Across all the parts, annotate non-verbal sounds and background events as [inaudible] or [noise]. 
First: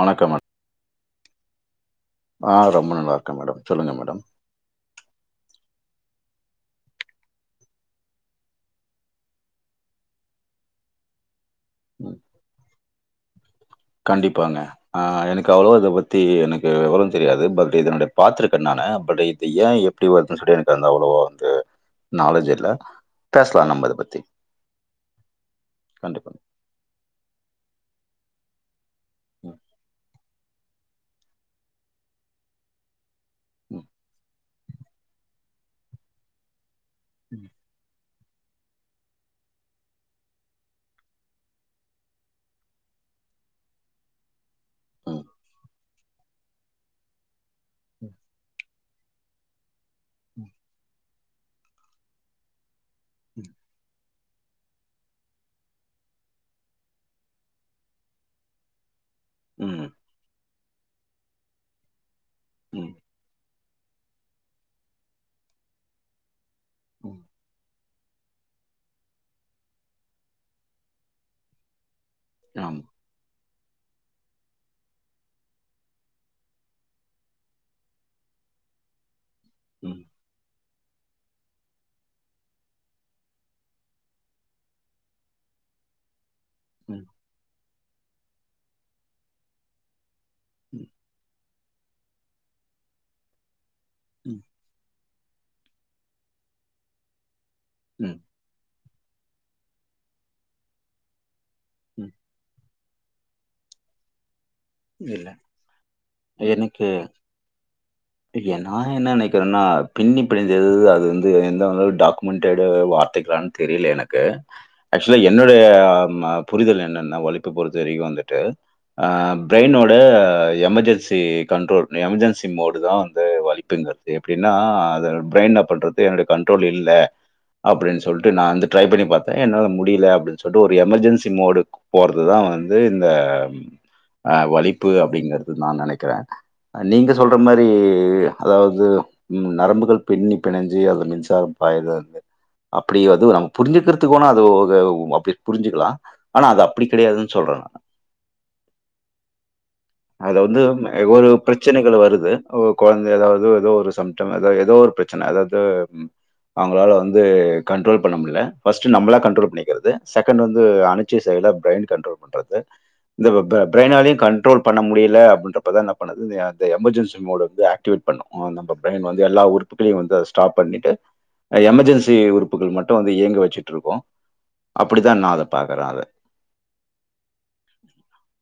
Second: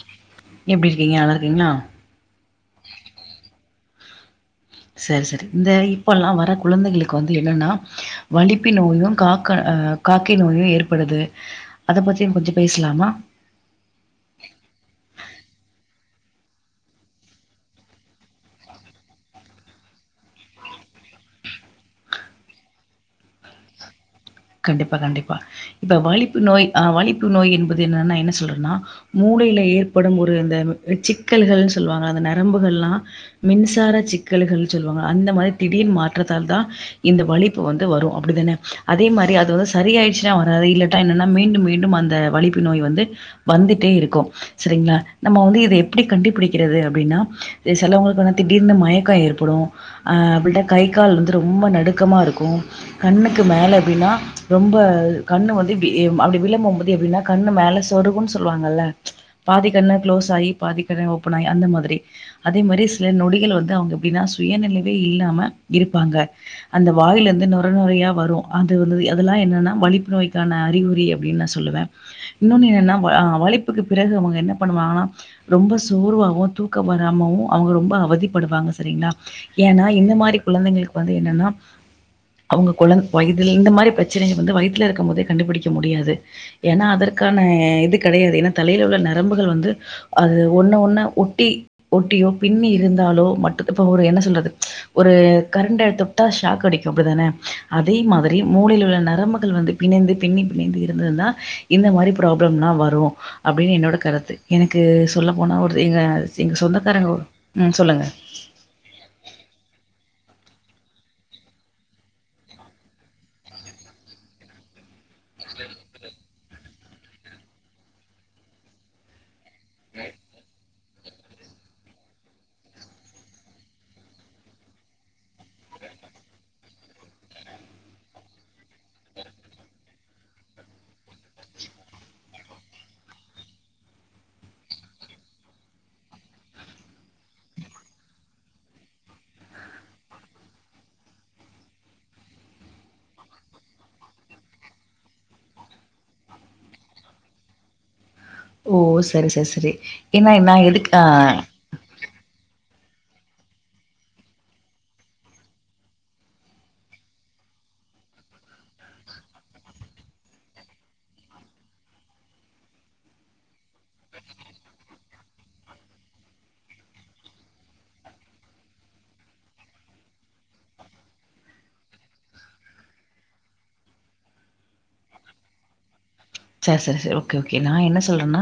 வணக்கம் மேடம் எப்டி இருக்கீங்க நலாரு இன்னா ஆ ரொம்ப நல்லாருக்க மேடம் சொல்லுங்க மேடம் செரி செரி இந்த இப்ப எல்லா வர குழந்தைகளுக்கு வந்து என்னன்னா வலிப்பு நோயும் காக்க அ காக்க நோயு ஏற்படுது அத ம். பத்தியு கொஞ்ச பேஸ்லாமா கண்டிப்பாங்க அ எனக்கு அவ்ளவா இதப் பத்தி எனக்கு வெவர தெரியாது பட் இதனுடைய பாத்திருக்க நான் பட் இது ஏ எப்டி வருதுன்னு சொல்ட்டு எனக்கு அந்த அவ்ளவா வந்து நாலேஜ் இல்ல பேசலா நம்ப அத பத்தி கண்டிப்பா கண்டிப்பா இப்ப கண்டிப்பா. வழிப்பு நோய் ஆ வழிப்பு நோய் என்பது என்னன்னா என்ன சொல்றனா ம், மூளையில ஏற்படும் ஒ ரு இந்த சிக்கல்கள்ன் சொல்வாங்க அந்த நரம்புகள்லா ம், மின்சார சிக் கல்கள் சொல்லுவாங்க அந்த மாரி திடீர் மாற்றத்தால்தா இந்த ம், வலிப்பு வந்து வரு அப் டி தான அதே மார் அது வந்து சரியாயிரிச்சுனா வராது இல்லட்டா என்னன்னா மீண்டும் மீண்டும் அந்த வலிப்பு நோய் வந்து வந்துட்டே இருக்கு சரிங்ளா ம், நம்ம வந்து இத எப்டி கண்டுபிடிக்கிறது அப்டின்னா ம், செலவங்களுக்கு வந்து திடீர்னு மயக்க ஏற்படு அ அப்லட கை கால் வந்து ரொம்ப நடுக்கமா இருக்கு கண்ணுக்கு ம், மேல அப்டின்னா ரொம்ப கண்ணு வந்து இப்டி அப்டி விழம்பும்போது எப்டினா கண்ணு மேல சொருவுன் சொல்வாங்கல்ல பாதி ம், கண்ணு க்ளோஸ் ஆயி பாதிக்கண்ணு ஓப்பனாயி அந்த மாதிரி அதே மாரி ம், சில நொடிகள் வந் து அவங்க எப்டின்னா சுயநினைவே இல்லாம இருப்பாங்க அந்த ம். வாயில இருந்து நொ ர நொரயா வரு அது வந்துது அதெல்லா என்னன்னா வலிப்பு நோய்க்கான அறிகுறி அப்டின் நா சொல்லுவே இன்னொனு ஆமா. என்னனா வ வலிப் க்கு பிறகு அவங்க என்ன பண்ணுவாங்கனா ரொம்ப சோர்வாவு தூக்க வராமவு அவங்க ரொம்ப அவதிப்படுவாங்க சரிங்ளா ஏனா ம், இந்த மாரி குழந்தைங்களுக் கு வந்து என்னனா அவங்க குழந் வயதில் இந்த மாரி பிரச் சனய வந்து வயித்துல இருக்கும் போதே கண்டுபிடிக்க முடியாது ஏனா ம், அதற்கான இது கெடையாது ஏனா தலையில உள்ள நரம்புகள் வந்து அது ஒன்ன ம், ஒன்னு ஒட்டி ஒட்டியோ பின்னி இருந்தாலோ மட் டு இப்ப ஒரு என்ன ம், சொல்றது ஒரு கரண்ட்ட தொட்டா ஷாக் அடிக்கு அப்டிதான அதே ம், மாதிரி மூலையில உள்ள நரம்புகள் வந்து பிணைந்து பிண்ணி பிணைந்து இருந்தது தான் இந்த ம். மாதிரி ப்ராப்ளம்லாம் வ ஒய் அப்படின்னு என்னோட கருத்து எனக்கு இல்ல. சொல்ல போனால் ஒரு எங்க எங்க எனக்கு சொந்தக்காரங்க ஒரு ம் சொல்லுங்க நான் என்ன நினைக்கிறேன்னா பின்னி அப்படி அது வந்து எந்த டாக்குமெண்ட் எடு வார்த்தைகளான்னு தெரியல எனக்கு ஆக்சுவலா என்னனுடைய புரிதல் என்னன்னா வழுப்பு பொறுத்த வரைக்கும் வந்துட்டு அஹ பிரெயினோட எமர்ஜென் இது கண்ட்ரோல் எமர்ஜென்சி மோடு அதாவது வழுப்பெண்பது எப்படின்னா ப்ரெய்ன பண்றது என்னோட கண்ட்ரோல் இல்ல அப்படின்னு சொல்லிட்டு நான் ட்ரை பண்ணி பார்த்தேன் அப்படியும் என்னால முடியல அப்படின்னு சொல்லிட்டு ஒரு எமர்ஜென்சி மொடு போறதுதான் இந்த வலிப்பு நீங்க சொல்றது அப்புற மாதிரி அதாவது உம் நரம்புகள் பெண்ணி பிணைஞ்சு அது மின்சாரம் பாய்றது அப்படி வது நம்ம புரிஞ்சுக்கிறதுக்குனா அது அப்படி புரிஞ்சுக்கலாம் ஆனா அது அப்படி கிடையாதுன்னு சொல்றேன் நான் ஓ சரி சரி சரி ஏன்னா அது ந வந்து எதுக்கு நா ஒரு பிரச்சனைகள் வருது. குழந்தை ஏதாவது ஏதோ ஒரு சிம்டம் ஏதாவது ஏதோ ஒரு பிரச்சனை ஏதாவது அவங்களால் வந்து கண்ட்ரோல் பண்ண முடியல ஃபஸ்ட்டு நம்மளா கண்ட்ரோல் பண்ணிக்கிறது செகண்ட் வந்து அணச்சி சைலாக பிரைன் கண்டட்ரோல் பண்ணுது இந்த பிரரைெயினாலையும் கண்ட்ரோல் பண்ண முடியலை அப்படின்றப்ப தான் என்ன பண்ணுது இந்த அ எமர்ஜென்சி உறுப்புகள் வந்து ஆக்டிவேட் பண்ணனும் நம்ம பிரைன் வந்து எல்லா உறுப்புகளையும் வந்து ஸ்டாப் பண்ணிட்டு எமர்ஜென்சி உறுப்புகளை மட்டும் வந்து இயங்க வச்சுட்டு இருக்கும் அப்படித்தான் நான் பாக்குறேன் சரி சரி சரி கே கே நான் என்ன சொல்றேன்னா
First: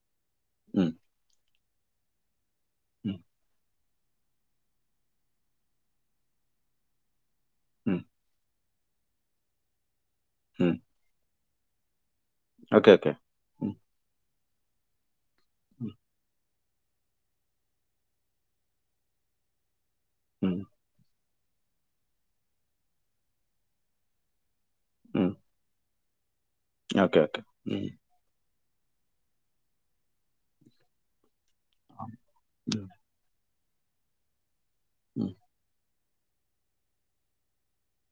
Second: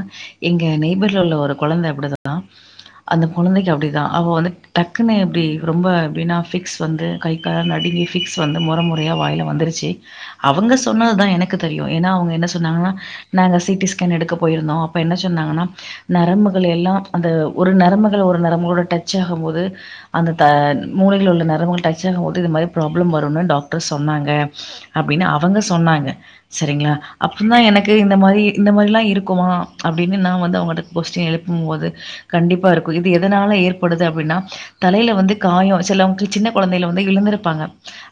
எங்க ம் நெய்பர்ல உள்ள ஒரு குழந்தை அப்படி தான ம் அந்த குழந்தைக்கு அப்படி நா அவ வந்து டக்குன்னு எப்படி ரொம்ப எப்படி ரொம்ப ஃபிக்ஸ் வந்து ம் நடுங்கி பிக்ஸ் வந்த நுறை நுறையா வாயில வந்துருச்சு ம். அவங்க சொன்னது தான் எனக்கு தெரியும் ஏன்னா அவங்க என் ஓகே, சொன்னாங்கன்னா ஓகே. நாங்க ம், சிடி ஸ்கேன் எடுக்க போயிருந்தம் அப்ப என்னசி சொன்னங்கன்னா ம், நரம்புக்கு எல்லாம் அந்த ஒரு நரம்புக ஒரு நரம்புகளோட டச் ஆகும் போது அந்த ம், மூளைகள் உள்ள டச் ஆகும் போது இந்த மாதிரி ப்ரோப்லேம் வரும்ன்னு சொன்னாங்க அப்படின்னு ம். அவங்க சொன்னாங்க சேரிங்களா ஓகே, ஓகே. அப்புறந்தா ம். எனக்கு இந்த மாரி இந்த மாரிலா இருக்குமா அப்டின்னு நா வந்து அவங்கட்ட கொஸ்டி எழுப் ப்பும் போது ஆமா. கண்டிப்பா ம், இருக்கும் இது எதனால ஏற் படுது அப்டின்னா தலையில வந்து ம், காயோ சில சின்ன கொழந்தையில வந்து இழுந்திருப்பாங்க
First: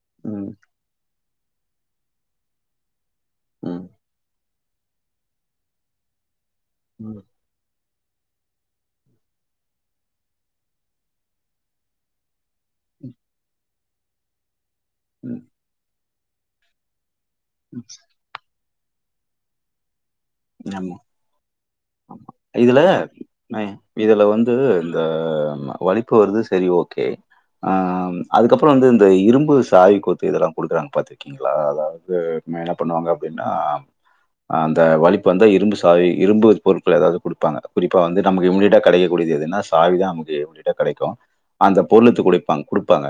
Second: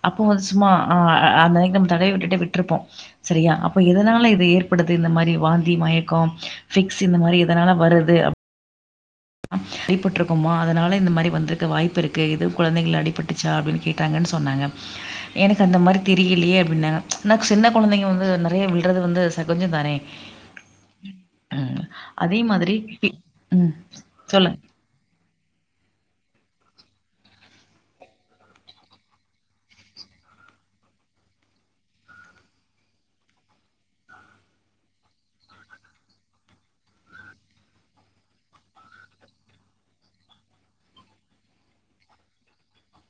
அப்போ வந்து ம், சும்மா ஆ அந்தானிக்கு நம் தடவி விட்டுட்டு விட்டுருப்போம் சரியா அப் இப்ப ம், எதனால இது ஏற்படுது இந்த மாரி வாந்தி மயக்கோ ஃபிக்ஸ் இந்த ம், மாரி எதனால வரு து அடிபட்டுருக்கோமோ அதனால இந்த மாரி வந்துருக்க வாய்ப்பு இருக்கு எதும் கொழந்தைங்கள ம், அடிபட்டுச்சா அப்டின்னு கேட்டாங்கன்னு சொன்னாங்க எனக்கு அந்த மாரி தெரியலியே அப்டினாங்க ஆனா சின்ன ம். கொழந்தைங்க வந்து நெறைய வி ழுந்து வந்து சகொஞ்சோ தானே ஆமா ம். ஆமா அதே மாதிரி இதுல இ- ந ம் இது ல வந்து சொல்லுங்க இந்த வலிப்பு வருது சரி ஓகே ஆ அதுக்கப்புறம் வந்து இந்த இரும்பு சாவி கொத்து இதெல்லா குடுக்குறாங்க பா்த்திருக்கீங்களா அதாவது என்னன பண்ணுவாங்க அப்டின்னா அந்த வலிப் பு வந்து இரும்பு சாவி இரும்பு பொருட்கள் ஏதாவது குடுப்பாங்க குறிப்பா வந்து நமக்கு இம்டியேட்டா கெடைக்கூடியது எதுனா சாவிதா நமக்கு இம்டியேட்டா கடைக்கும் அந்த பொருள் எடுத்து குடுப்பாங் குடுப்பாங்க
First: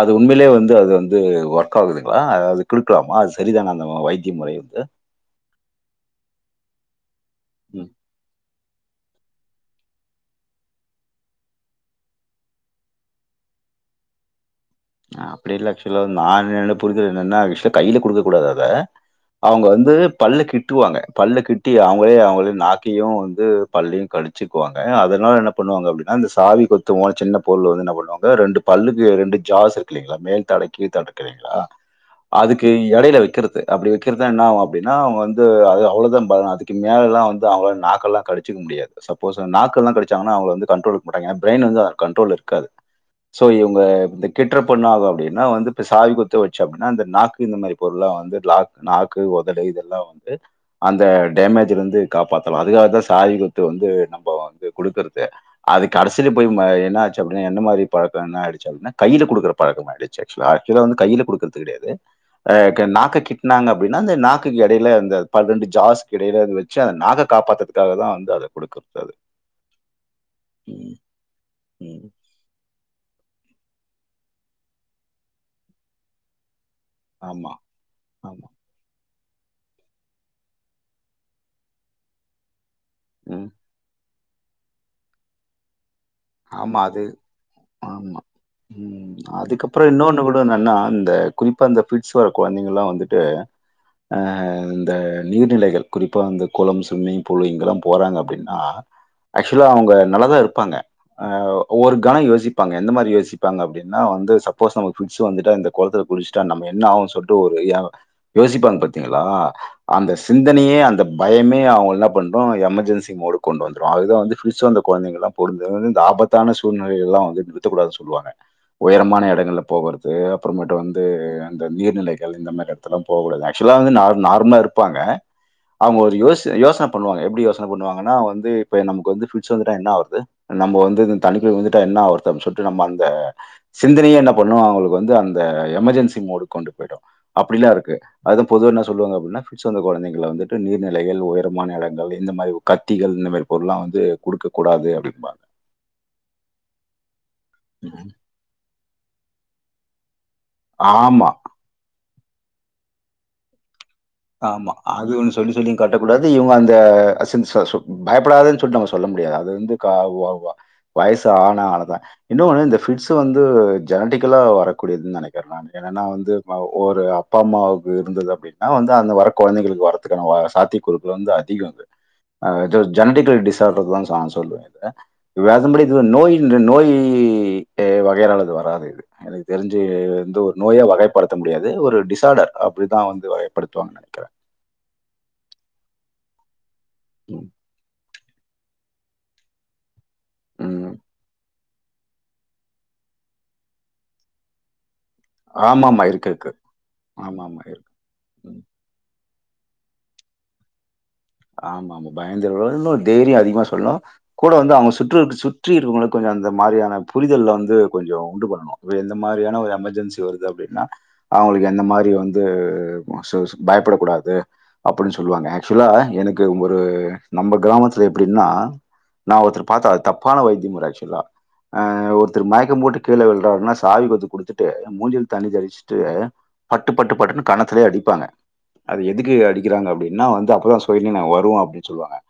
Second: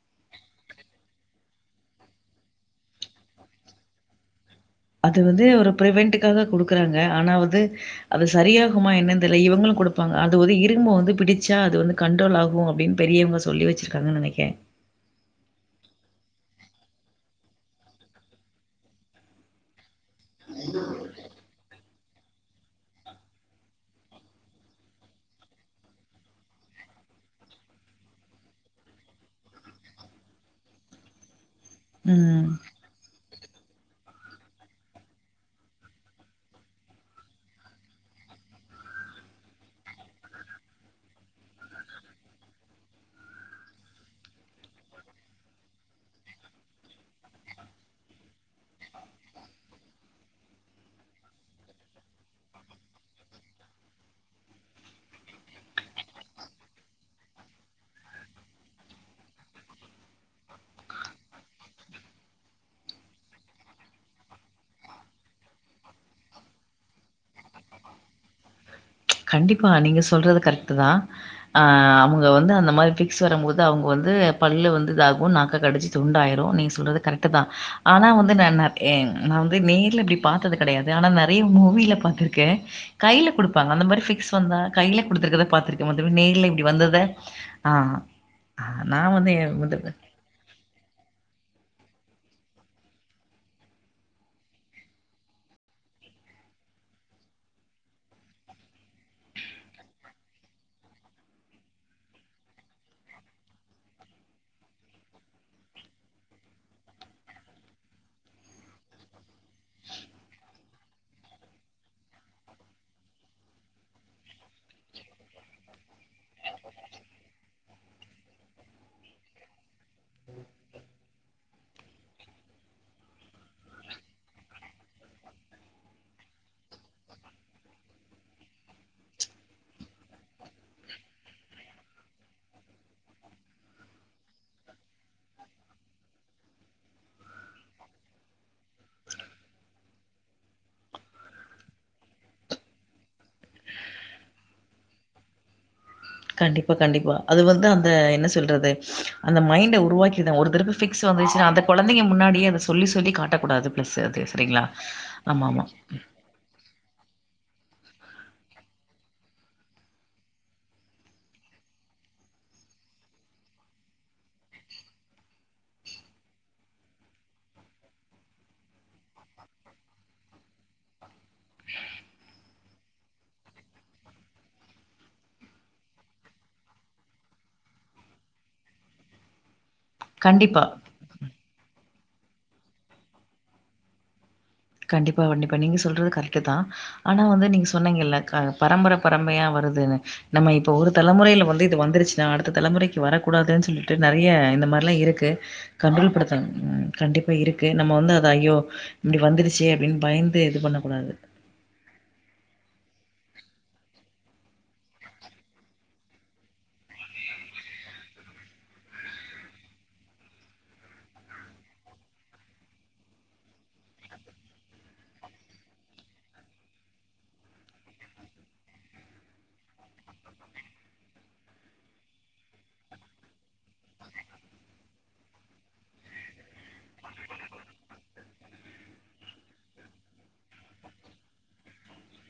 அது உண்மையிலே வந்து அது வந்து ஒர்க் ஆகுதுங்களா அதாவது குடுக்கலாமா அது சரிதானா அந்த வைத்திய முறை வந்து? அது வந்து ஒரு பிரிவென்டுக்காக குடுக் குறாங்க ஆனாவது ம். அது சரியா குமா என்னன் தெர்ல இவங்களும் குடுப்பாங்க அது வது இருகமா வந்து பிடிச்சா அது வந்து கண்டரோல் ஆகும் அப்டினு பெரியவங்க சொல்லி வச்சிருக்காங்க நெனைக்கிறேன் ஆ அப்டி இல்ல ஆக்சுவலா நா இதுல என்ன புரிஞ்சது என்னன்ன ஆக்சுவ கையில குடுக்க கூடாது அத அவங்க வந்து பல்ல கிட்டுவாங்க பல்ல கிட்டி அவ ங்களே அவங்கது நாக்கையும் வந்து பல்லையும் கடிச்சக்குவாங்க அதனால என்ன பண்ணுவாங்க அப்டினா இந்த சாவி கொத்துவு சின்ன பொருள் ஒன்று என்ன பண்ணுவாங்க ரெண்டு பல்லுக்கு ரெண்டு ஜாஸ் இருக்கு இல்லைங்களா மேல்தாடை கீழ் தடு இருக்கு இல்லிங்களா ம் அதுக்கு எடையில வைக்கிற அப்டி வைக்கிறதா என்னாவும் அப்டின்னா அவங்கந்து அது அவ்ளதா பா அதுக்கு மேலலா வந்து அவங்க நாக்கெல்லா கடிச்சிக்க முடியாது சப்போஸ நாக்கெல்லா கடிச்சாங்கன்னா அவங்கள வந்து கண்ட்ரோல் இருக்க மாட்டாங்க ஏன்னா ப்ரெய்ன் வந்து கண்டரோல் இருக்காது சோ இவங்க இந்த கெட்றப்ப என்ன ஆகும் அப்டின்னா வந்து இப்போ சாவி கொத்து வச்சு அப்டின்னா இந்த நாக்கு இந்த மாரி பொருள்லாம் வந்து லா நாக்கு ஒதடு இதெல்லா வந்து அந்த டேமேஜ்லருந்து காப்பாத்தலா அதுக்காக தா சாவி கொத்து வந்து நம்ம வந்து குடுக்குறது அது கடைசியில் போய்ம என்ன ஆச்சு அப்டின்னா என்ன மாரி பழக்கோ என்ன ஆகிடுச்சு அப்டின்னா கையில குடுக்குற பழக்கம் ஆகிடுச்சு ஆக்சுவலா ஆக்சுவலா வந்து கையில் குடுக்கறது கிடையாது அ க நாக்க கிட்னாங்க அப்டின்னா அந்த நாக்குக்கு எடையில அந்த ப ரெண்டு ஜாஸுக்கு எடையில அது வச்சு அந்த நாக்க காப்பாத்தத்துதுக்காக தா வந்து அதை குடுக்கு கண்டிப்பா நீங்க சொல்றது கரெக்ட்டு தா அ ம். அவங்க வந்து அந்த மாரி ஃபி க்ஸ் வரம்போது அவங்க வந்து பல்லு வந்து இதாகும் நாக்க கடிச்சு துண்டாயிரும் நீ சொல்றது கரெக்ட் தா ஆமா, ஆனா ஒன்னு ஆமா. தன்னா என் நா வந்து நேர்ல இப்டி பார்த்தது கிடையாது ஆனா நிறைய மூவில பாத்திருக்கேன் கையில ம். கொடுப்பாங்க அந்த மாரி ஃபிக்ஸ் வந்தா கையில கொடுத்துக்கத ப பா்த்திருக்கன் ஆமா அது ஆமா ஆ நான் உஹம் வந்து அதுக்கப்புறம் இன்னொண்ணு விட என்னன்னா அந்த குறிப்பா அந்த ஃபிட்ஸ் வர குழந்தைங்க எல்லாம் வந்துட்டு அஹ் இந்த நீர்நிலைகள் குறிப்பா இந்தந்த குளம் ஸ்விம்மிங் பூல் இங்கெல்லாம் போறாங்க அப்படின்னா ஆக்சுவலா அவங்க நல்லாதா இருப்பாங்க ஹ ஒரு கனம் யோசிப்பாங்க எந்த மாதிரி யோசிப்பாங்க அப்படின்னா வந்து சப்போஸ் நமக் ஃபிட்ஸ் வந்துட்டா இந்த குளத்துல குடிச்சுட்டா நம்ம என்ன ஆவோம்னு சொல்லிட்டு ஒரு யோசிப்பாங்க பாரத்தீங்களா அந்த சிந்தனைய அந்த பயமே அவங்க என்ன பண்றோம் எமர்ஜென்சி மோடு கொண்டு வந்துரும் அதுதான் வந்து ஃபிட்ஸ் வந்த குழந்தைங்கலாம் பொந்தந்து இந்த ஆபத்தான சூழ்நிலை எல்லா வந்து நிறுத்தக்கூடாதுனு சொல்லுவாங்க உயரமான எடங்கள்ல போகறது அப்புறமேட்டு வந்து அந்த நீர்நிலைகள் இந்த மாரி எடத்துல போகூடாது ஆக்சுவலா வந்து நா நார்மலா இருப்பாங்க அவுங்க ஒரு யோசி யோசன பண்ணுவாங்க எப்டி யோசனை பண்ணுவாங்கன்னா வந்து இப்ப நமக்கு வந்து ஃபிட்ஸ் வந்துட்டா என்ன ஆவுரது நம்ம வந்து இந்த தனிக்குள்ள விழுந்துட்டா என்ன ஆவரது அப்டின் சொல்ட்டு நம்ம அந்த சிந்தனையே என்ன பண்ணு அவுங்களுக்கு வந்து அந்த எமர்ஜென்சி மோடுக்கு கொண்டு போய்டு அப்டியெல்லா இருக்கு அதுதா பொதுவா என்ன சொல்லுவாங்க அப்டின்னா ஃபிட்ஸ் வந்த கொழந்தைங்களை வந்துட்டு நீர்நிலைகள் உயரமான எடங்கள் இந்த மாரி கத்திகள் இந்த மாரி பொருள்ல்லா வந்து குடுக்கக் கூடாது அப்டிம்பாங்க கண்டிப்பா கண்டிப்பா அது வந்து அந்த ம்ஹ்ம். என்ன சொல்றது அந்த மைண்ட உருவாக்கி ஒரு தரவ ஃபிக்ஸ் ஆமா. வந்துச்சுனா அந்த கொழந்தைங்க முன்னாடி யே அத சொல்லி சொல்லி காட்டக்கூடாது பிளஸ் அது சரிங்களா? ஆமா அது ஒன்னு சொல்லி ஆமாமா. சொல்லியுங் காட்டக்கூடாது இவுங்க அந்த [unintelligible] பயப்படாதன் சொல்ட்டு நம்ம சொல்ல முடியாது அது வந்து கா வா வா வயசு ஆனா ஆனதா இன்னொ ஒன்னு இந்த ஃபிட்ஸ் வந்து ஜெனட்டிக்கலா வரக்கூடியதுன்னு நெனைக்கிறேன் நானு என்னனா வந்து ஒரு அப்பா அம்மாவுக்கு இருந்தது அப்டினா வந்து இதா அந்த வர கொழந்தைகளுக்கு வரதுக்கான சாத்யகூறுகள் வந்து அதிகோ இது அ இது ஜெனட்டிக்கல் டிசாடர்னுதா நா சொல்வே வேதம்படி இது என்ன நோய் நோய் வகையரால இது வராது இது எனக்கு தெரிஞ்சு இது வந்து ஒரு கண்டிப்பா. நோயா வகைப்படுத்த முடியாது ஒரு டிஸ்சாடர் அப்டிதா வந்து வ கை படுத்துவாங்கன் நெனைக்கிறே கண்டிப்பா கண்டிப்பா நீங்க சொல்றது கரெக்ட்தா ஆனா ம். வந்து நீங்க சொன்னீங்கல்ல பரம்பர பரம்பையா வருதுனு நம்ம இப்ப ஒரு ம். தலைமுறைல வந்து இது வந்துருச்சுனா அடுத்த தலைமுறைக்கு வரக்கூடாதுன்னு சொல்லிட்டு நெறய இந்த மாரில்லா இருக்கு து ஆமாமா. கண்ட்டோல் இருக்கு, இருக்கு. படுத்தனும் கண்டிப்பா இருக்கு நம்மோ வந்து அது ஐயோ ம். இப்டி வந்துருச் சேரின் பயிந்து இது பண்ணே கூடாது ஆமா அவுகோ பயிந்து [unintelligible] தெயிரியோ அதிகமா சொல்னோ கூட வந்து அவுங்க சுற்றுயிருக்கு சுற்றீ இருக்குரவங்கள கொஞ்சோ அந்த மாதிரியான புரிதல்லே வந்து கொஞ்சோ உண்டு பண்ணனோ இவே எந்த மாரியான ஒரு எமர்ஜென்சி வருது அப்டினா அவுங்களுக்கு எந்த மாரி வந்து உவா சேர்வீஸ்க் பயப்படக் கூடாது அப்பிடின் சொல்லுவாங்கே சொல்லலே அவே எனக்கு ஒரு நம்ப கிராமத்துலே எப்டின்னா நா ஒருத்தரே பாத்தே அது தப்பான வைத்தியமுறே ஆக்சுவலா ஆ ஒர்த்தரு மயக்கம் போட்டு கீழ விழ்றார்னா சாவி கொத்து குடுத்துட்டூ மூஞ்சில் தண்ணீ தெளிச்சுட்டு பட்டு பட்டு பட்டுன்னு கண்ணத்துலயே அடிப்பாங்கே அது எதுக்கு அடிக்கிறாங்கே அப்டி என்னா வந்து அப்பறோ சொ சொயிநினவு வரூ அப்டின் சொல்லுவாங்கே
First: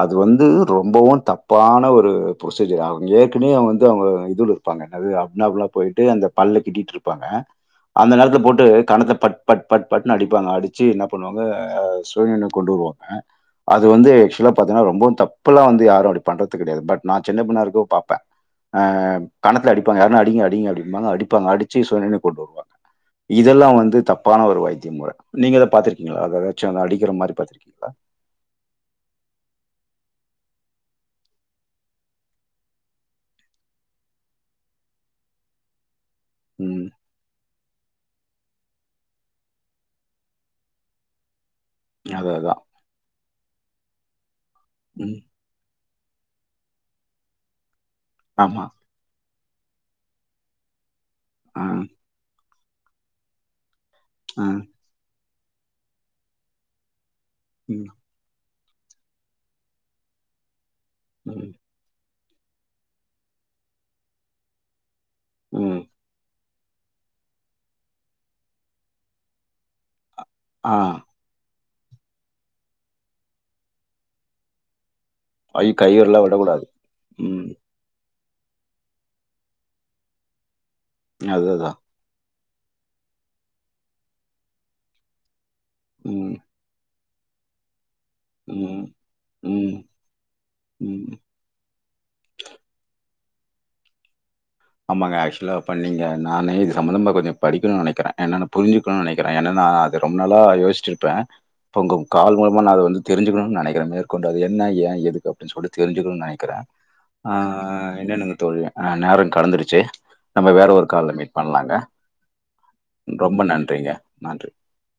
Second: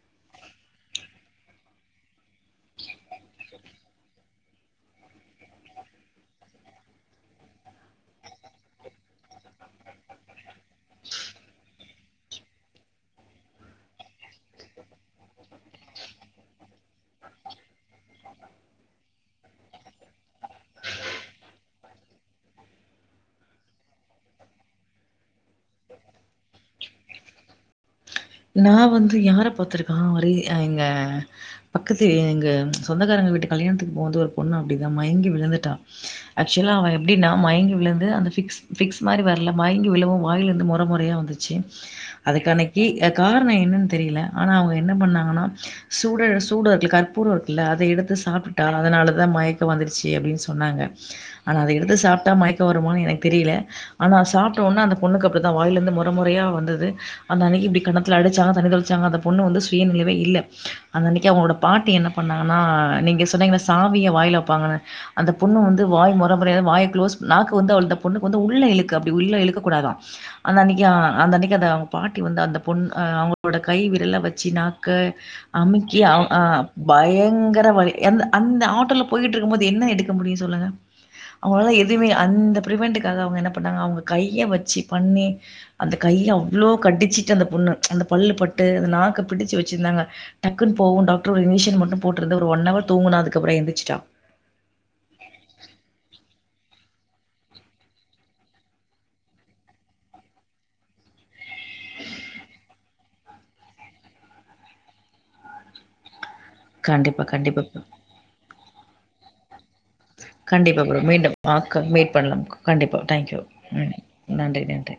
அது வந்தூ ரொம்போவோ தப்பான ஒரு ப்ரோசீஜர் அவுங் ஏற்கனவே அவுங் வந்து அவுங்கே இதுலே இர்ப்பாங்கே அது அப்நார்மலா போயிட்டு அந்த பல்லே கிட்டீட்டுருப்பாங்கே அந்த நேரத்துலே போட்டு கண்ணத்தலே பட் பட் பட் பட்னு அடிப்பாங்கே அடிச்சு என்னா பண்ணுவாங்கே சுயநினவு கொண்டு வருவாங்கே ஆ அது வந்து ஆக்சுவலா பாத்தீங்னா ரொம்பவு தப்புலா வந்து யாரோ அப்டி பண்றது கெடையாது பட் நா சின்ன பின்னா இருக்கோ பாப்பே ஆ கண்ணத்துலே அடிப்பாங்கே யார்னா அடிங்கே அடிங்கே அப்டின்பாங்கே அடிப்பாங்கே அடிச்சு சுயநினவு கொண்டு வருவாங்கே இதெல்லாவு வந்து தப்பான ஒரு வைத்திய முறே நீங்கே இத பாத்திருக்கீங்ளா அது ஏதாச்சோ அந்த அடிக்கிற மாரி பாத்திருக் ஆ நா வந்து யாரே பாத்திருக்கா வரே ஆ எங்கே பக்கத்து வீ எங்கே ச்ச சொந்தக்காரங்கே வீட்டு கல்யாண்த்துக்கு போன்தோ ஒரு பொண்ணு அப்டிதா மயிங்கீ விழுந்துட்டா ஆக்சுவலா ம். அவ எப்டினா மயிங்கீ விழுந்து அந்த ஃபிக்ஸ் ஃபிக்ஸ் மாரி வரலே மயிங்கீ விழவோ வாயிலிந்து முறே முறேயா வந்துச்சூ அது அதான். அதுக்கானக் கீயத் காரணோ என்னென் தெரியிலே ஆனா அவுங்க என்னா ம். பண்ணாங்கனா சூடே சூடோ இர்க்குல கற்பூரோ இர்க்குல்லே அத் தே எடுத்து ஆமா. சாப்பிட்டா அதனாலதா மயக் தோ வந்துடுச்சி அப்டின் சொன்னாங்கே ஆனா ஆ, அத எடுத்து சாப்ட்டா மயிக் தோ வருமா எனக்கு தெரீலே ஆனா ஆ, சாப்ட்டோனே அந்த பொண்ணுக்கு அப் தான் வாயில இருந்து முற முறையா வந்தது அந்த அன்னிக்கு இப்டி ம், கண்டதோ [unintelligible] அந்த பொண்ணு வந்து சுயநினைவே இல்ல அந்த அன்னைக்கு ம், அவங்களோட பாட்டி என்ன பண்ணாங்கன்னா நீங்க சொன்னீங்கன்ன சாவிய வாயில வைப்பாங்கன்னு அந்த பொண்ணு ம். வந்து வாய் முறை வாய க்ளோஸ் வந்து பொண்ணுக்கு வந்து உள்ள இழுக்க அப்படி உள்ள இழுக்க கூடாதான் அந்த ஆ. அன்னிக்கு அந்த அன்னிக்கு பாட்டி வந்து அந்த பொண் அவங்களோட கை விரல வெச்சு நா ஐ கை அமிக்கி விரல அ விடக்கூடாது. ம். பயங்கர வலி எந்த அந்த ஆட்டோல போயிட்டு இருக்கும் போது என்ன எடுக்க முடியும் சொல்லுங்க அது அவுங்களாலா அதான். எதுவுமே அந்த பிரவெண்டுக்காக அவங்க என்ன பண்ணாங்க அவுங்க கைய வெச்சு பண்ணி அந்த கைய ம், அவ்ளோ கடிச்சி ச்சி அந்த பொண்ணு அந்த பல்லு பட்டு ம், அந்த நாக்கை பிடிச்சு ம், வெச்சிருந்தாங்க டக்குன்னு போகவும் ம். டாக்டர் ஒரு இன்ஜெக்ஷன் மட்டும் போட்டுருது ஒரு ஒன் அவர் தூங்கனா அதுக்கப்புறம் எழுந்துச்சிட்டா ஆமாங்க ஆக்சுவலா பண்ணீங்க நானே இது சம்பந்தமா கொஞ்சம் படிக்கணும் நினைக்கிற என்னன்னு புரிஞ்சுக்கணும்னு நினைக்கிறேன் என்னன்னா அது ரொம்ப நாளா யோசித்து இருப்பேன் இப்போ உங்க கால் மூலமா நான் தெரிஞ்சுக்கணும் நினைக்கிறேன் என்ன ஏன் எதுக்கு நினைக்கிறேன் இருக்கிறேன் கண்டிப்பா, கண்டிப்பா ப்ரோ. என்னன்னங்க தோழி நேரங்க கலந்துருச்சு கண்டிப்பா ப்ரோ மீண்டும் மீட் பண்ணலாம் கண்டிப்பா தேங்க்யூ ரொம்ப நன்றிங்க. நன்றி நன்றி